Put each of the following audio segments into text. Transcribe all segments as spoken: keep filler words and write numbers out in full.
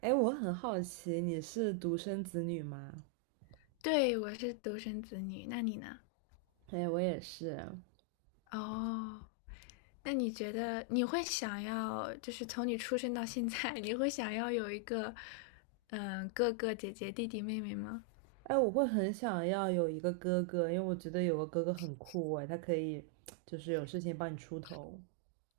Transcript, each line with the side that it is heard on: right: 哎，我很好奇，你是独生子女吗？
left: 对，我是独生子女，那你呢？
right: 哎，我也是。
left: 哦，那你觉得你会想要，就是从你出生到现在，你会想要有一个，嗯，哥哥、姐姐、弟弟、妹妹吗？
right: 哎，我会很想要有一个哥哥，因为我觉得有个哥哥很酷哎，他可以就是有事情帮你出头。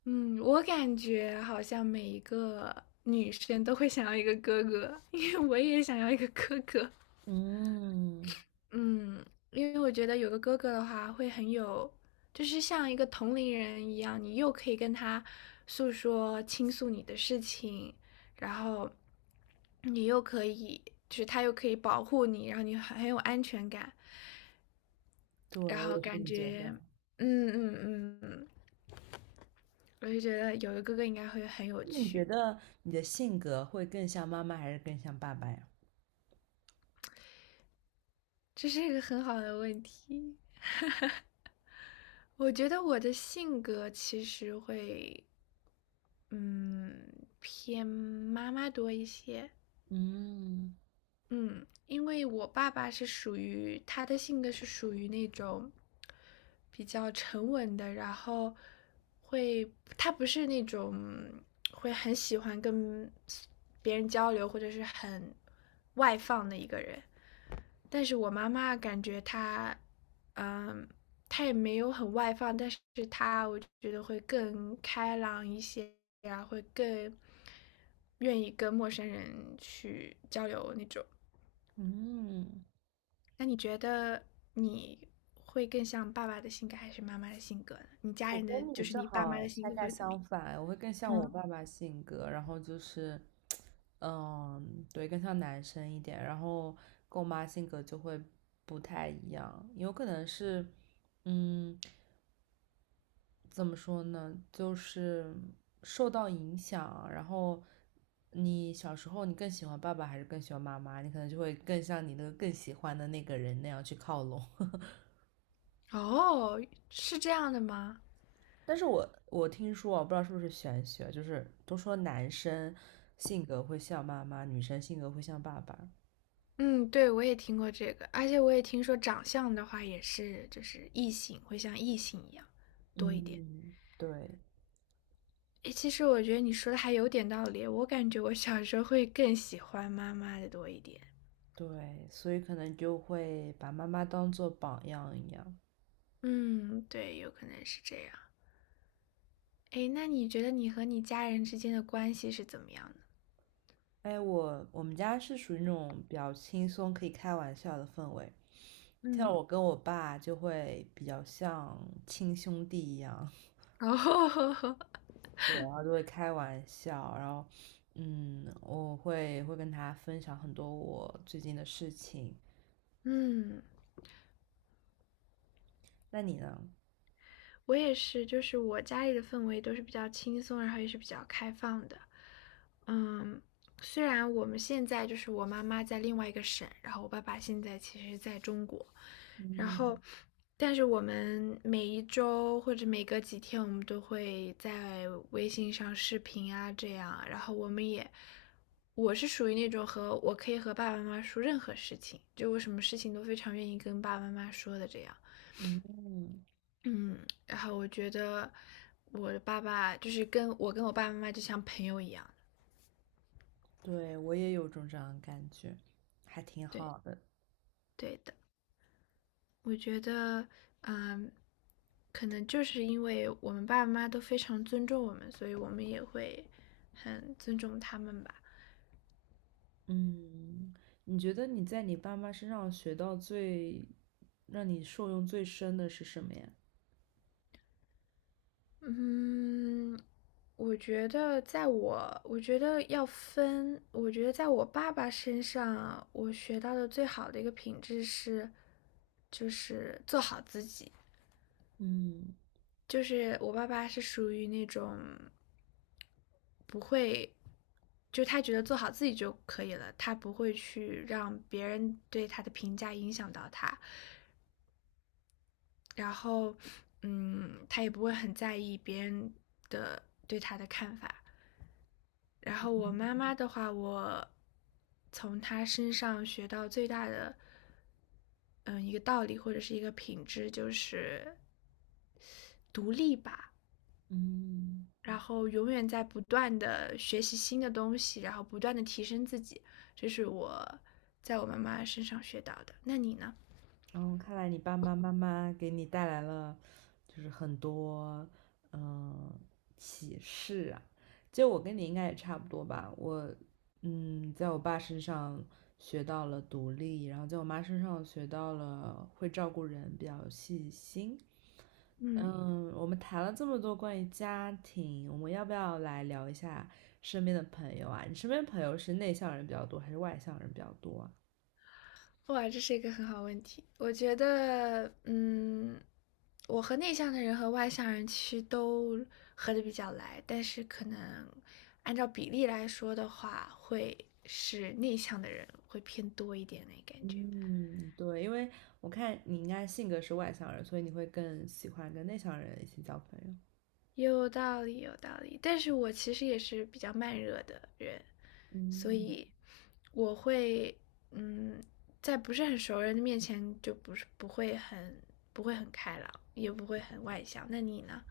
left: 嗯，我感觉好像每一个女生都会想要一个哥哥，因为我也想要一个哥哥。
right: 嗯，
left: 嗯，因为我觉得有个哥哥的话，会很有，就是像一个同龄人一样，你又可以跟他诉说、倾诉你的事情，然后你又可以，就是他又可以保护你，然后你很很有安全感，
right: 对，
left: 然
right: 我
left: 后
right: 也是这
left: 感
right: 么觉
left: 觉，
right: 得。
left: 嗯嗯嗯嗯，我就觉得有个哥哥应该会很有
right: 那你觉
left: 趣，
right: 得你的性格会更像妈妈还是更像爸爸呀？
left: 这是一个很好的问题。我觉得我的性格其实会。嗯，偏妈妈多一些。
right: 嗯
left: 嗯，因为我爸爸是属于他的性格是属于那种比较沉稳的，然后会他不是那种会很喜欢跟别人交流或者是很外放的一个人。但是我妈妈感觉她，嗯，她也没有很外放，但是她我觉得会更开朗一些呀，会更愿意跟陌生人去交流那种。
right: 嗯，
left: 那你觉得你会更像爸爸的性格还是妈妈的性格呢？你家
right: 我
left: 人的
right: 跟你
left: 就是
right: 正
left: 你爸妈
right: 好
left: 的性
right: 恰
left: 格
right: 恰
left: 会怎么
right: 相
left: 样？
right: 反，我会更像我
left: 嗯，
right: 爸爸性格，然后就是，嗯，对，更像男生一点，然后跟我妈性格就会不太一样，有可能是，嗯，怎么说呢，就是受到影响，然后你小时候你更喜欢爸爸还是更喜欢妈妈，你可能就会更像你那个更喜欢的那个人那样去靠拢。
left: 哦，是这样的吗？
right: 但是我我听说啊我不知道是不是玄学，就是都说男生性格会像妈妈，女生性格会像爸爸。
left: 嗯，对，我也听过这个，而且我也听说长相的话也是，就是异性会像异性一样多一点。
right: 嗯，对
left: 诶，其实我觉得你说的还有点道理，我感觉我小时候会更喜欢妈妈的多一点。
right: 对，所以可能就会把妈妈当做榜样一样。
left: 嗯，对，有可能是这样。诶，那你觉得你和你家人之间的关系是怎么样的？
right: 哎，我我们家是属于那种比较轻松可以开玩笑的氛围，像
left: 嗯。
right: 我跟我爸就会比较像亲兄弟一样，
left: 哦，
right: 对，然后就会开玩笑，然后嗯，我会会跟他分享很多我最近的事情。
left: 嗯，
right: 那你呢？
left: 我也是，就是我家里的氛围都是比较轻松，然后也是比较开放的。嗯，虽然我们现在就是我妈妈在另外一个省，然后我爸爸现在其实在中国，然
right: 嗯
left: 后，但是我们每一周或者每隔几天，我们都会在微信上视频啊，这样，然后我们也，我是属于那种和我可以和爸爸妈妈说任何事情，就我什么事情都非常愿意跟爸爸妈妈说的这样。
right: 嗯，
left: 嗯，然后我觉得我的爸爸就是跟我跟我爸爸妈妈就像朋友一样
right: 对，我也有种这样的感觉，还挺
left: 对
right: 好的。
left: 对的，我觉得嗯，可能就是因为我们爸爸妈妈都非常尊重我们，所以我们也会很尊重他们吧。
right: 嗯，你觉得你在你爸妈身上学到最，让你受用最深的是什么呀？
left: 嗯，我觉得在我，我觉得要分，我觉得在我爸爸身上，我学到的最好的一个品质是，就是做好自己。
right: 嗯
left: 就是我爸爸是属于那种不会，就他觉得做好自己就可以了，他不会去让别人对他的评价影响到他，然后，嗯，他也不会很在意别人的对。然后我妈妈的话，我从她身上学到最大的，嗯，一个道理或者是一个品质就是独立吧。
right: 嗯。
left: 然后永远在不断的学习新的东西，然后不断的提升自己，这是我在我妈妈身上学到的。那你呢？
right: 嗯，看来你爸爸妈妈给你带来了，就是很多嗯启示啊。就我跟你应该也差不多吧，我嗯，在我爸身上学到了独立，然后在我妈身上学到了会照顾人，比较细心。
left: 嗯，
right: 嗯，我们谈了这么多关于家庭，我们要不要来聊一下身边的朋友啊？你身边朋友是内向人比较多，还是外向人比较多啊？
left: 哇，这是一个很好问题。我觉得，嗯，我和内向的人和外向人其实都合的比较来，但是可能按照比例来说的话，会是内向的人会偏多一点那感觉。
right: 嗯，对，因为我看你应该性格是外向人，所以你会更喜欢跟内向人一起交朋友。
left: 有道理，有道理。但是我其实也是比较慢热的人，所
right: 嗯，
left: 以我会，嗯，在不是很熟人的面前就不是不会很不会很开朗，也不会很外向。那你呢？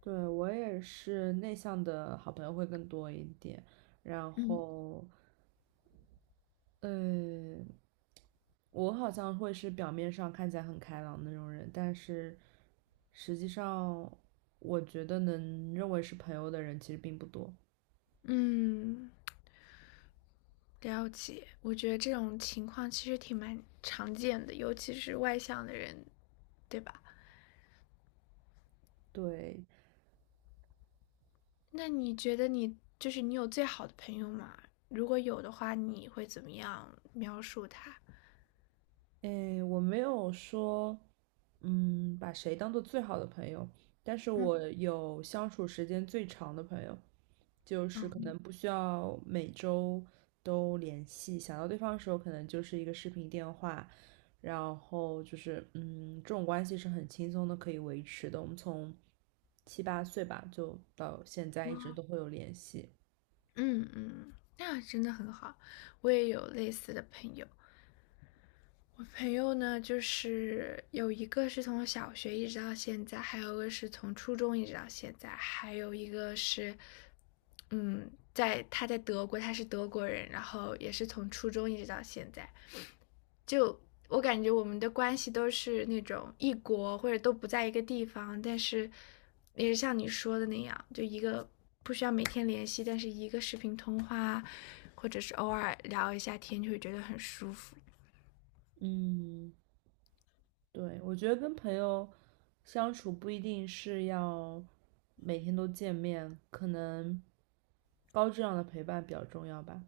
right: 对，我也是内向的好朋友会更多一点，然
left: 嗯
right: 后，呃，我好像会是表面上看起来很开朗的那种人，但是实际上，我觉得能认为是朋友的人其实并不多。
left: 嗯，了解。我觉得这种情况其实挺蛮常见的，尤其是外向的人，对吧？
right: 对，
left: 那你觉得你就是你有最好的朋友吗？如果有的话，你会怎么样描述他？
right: 诶，我没有说，嗯，把谁当做最好的朋友？但是
left: 嗯。
right: 我有相处时间最长的朋友，就是可
left: 嗯
right: 能不需要每周都联系，想到对方的时候，可能就是一个视频电话，然后就是嗯，这种关系是很轻松的可以维持的。我们从七八岁吧，就到现在一直
left: 哇
right: 都会有联系。
left: 嗯嗯，那真的很好。我也有类似的朋友，我朋友呢，就是有一个是从小学一直到现在，还有一个是从初中一直到现在，还有一个是，嗯，在他在德国，他是德国人，然后也是从初中一直到现在。就我感觉我们的关系都是那种异国或者都不在一个地方，但是也是像你说的那样，就一个不需要每天联系，但是一个视频通话，或者是偶尔聊一下天，就会觉得很舒服。
right: 嗯，对，我觉得跟朋友相处不一定是要每天都见面，可能高质量的陪伴比较重要吧。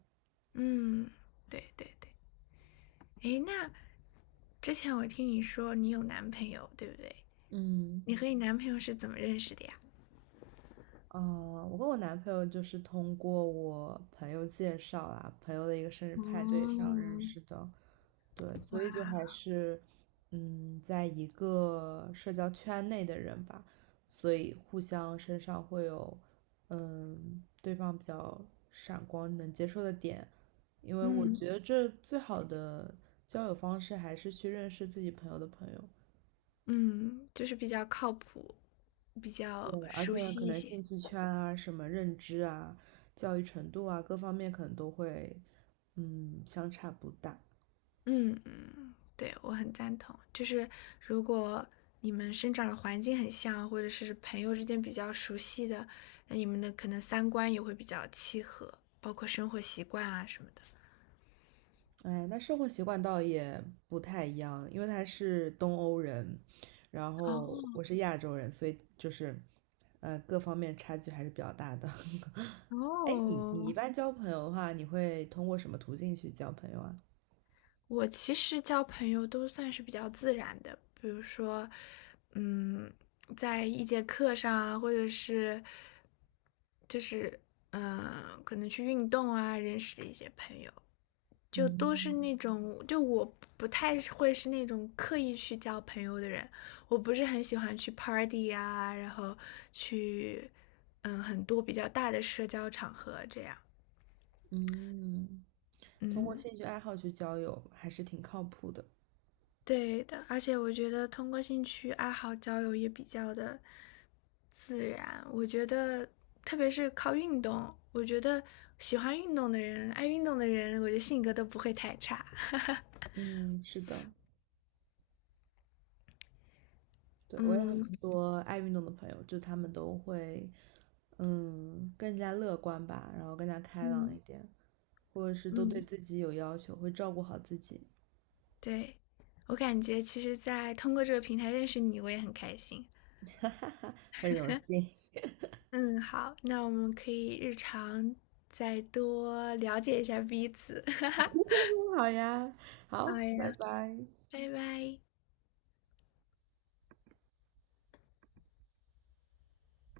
left: 嗯，对对对。诶，那之前我听你说你有男朋友，对不对？
right: 嗯
left: 你和你男朋友是怎么认识的呀？
right: 啊，我跟我男朋友就是通过我朋友介绍啊，朋友的一个生日派对上认
left: 嗯，
right: 识的。对，所以就还是，嗯，在一个社交圈内的人吧，所以互相身上会有，嗯，对方比较闪光能接受的点，因为我觉
left: 嗯
right: 得这最好的交友方式还是去认识自己朋友的朋友。
left: 嗯，就是比较靠谱，比较
right: 对，而且
left: 熟
right: 可
left: 悉一
right: 能
left: 些。
right: 兴趣圈啊、什么认知啊、教育程度啊各方面可能都会，嗯，相差不大。
left: 嗯嗯，对，我很赞同。就是如果你们生长的环境很像，或者是朋友之间比较熟悉的，那你们的可能三观也会比较契合，包括生活习惯啊什么的。
right: 哎，那生活习惯倒也不太一样，因为他是东欧人，然后
left: 哦
right: 我是亚洲人，所以就是，呃，各方面差距还是比较大的。哎，你你一
left: 哦，
right: 般交朋友的话，你会通过什么途径去交朋友啊？
left: 我其实交朋友都算是比较自然的，比如说，嗯，在一节课上啊，或者是就是嗯、呃可能去运动啊，认识的一些朋友，就都是
right: 嗯
left: 那种，就我不太会是那种刻意去交朋友的人，我不是很喜欢去 party 啊，然后去嗯很多比较大的社交场合这样，
right: 嗯，通过
left: 嗯。
right: 兴趣爱好去交友还是挺靠谱的。
left: 对的，而且我觉得通过兴趣爱好交友也比较的自然。我觉得，特别是靠运动，我觉得喜欢运动的人、爱运动的人，我觉得性格都不会太差。
right: 嗯，是的，对，我有很
left: 嗯
right: 多爱运动的朋友，就他们都会，嗯，更加乐观吧，然后更加开朗一
left: 嗯
right: 点。或者是都对
left: 嗯，
right: 自己有要求，会照顾好自己。
left: 对，我感觉其实，在通过这个平台认识你，我也很开心。
right: 哈哈哈，很荣幸。
left: 嗯，好，那我们可以日常再多了解一下彼此。
right: 好呀，
left: 好
right: 好，
left: 呀，
right: 拜拜。
left: 拜拜。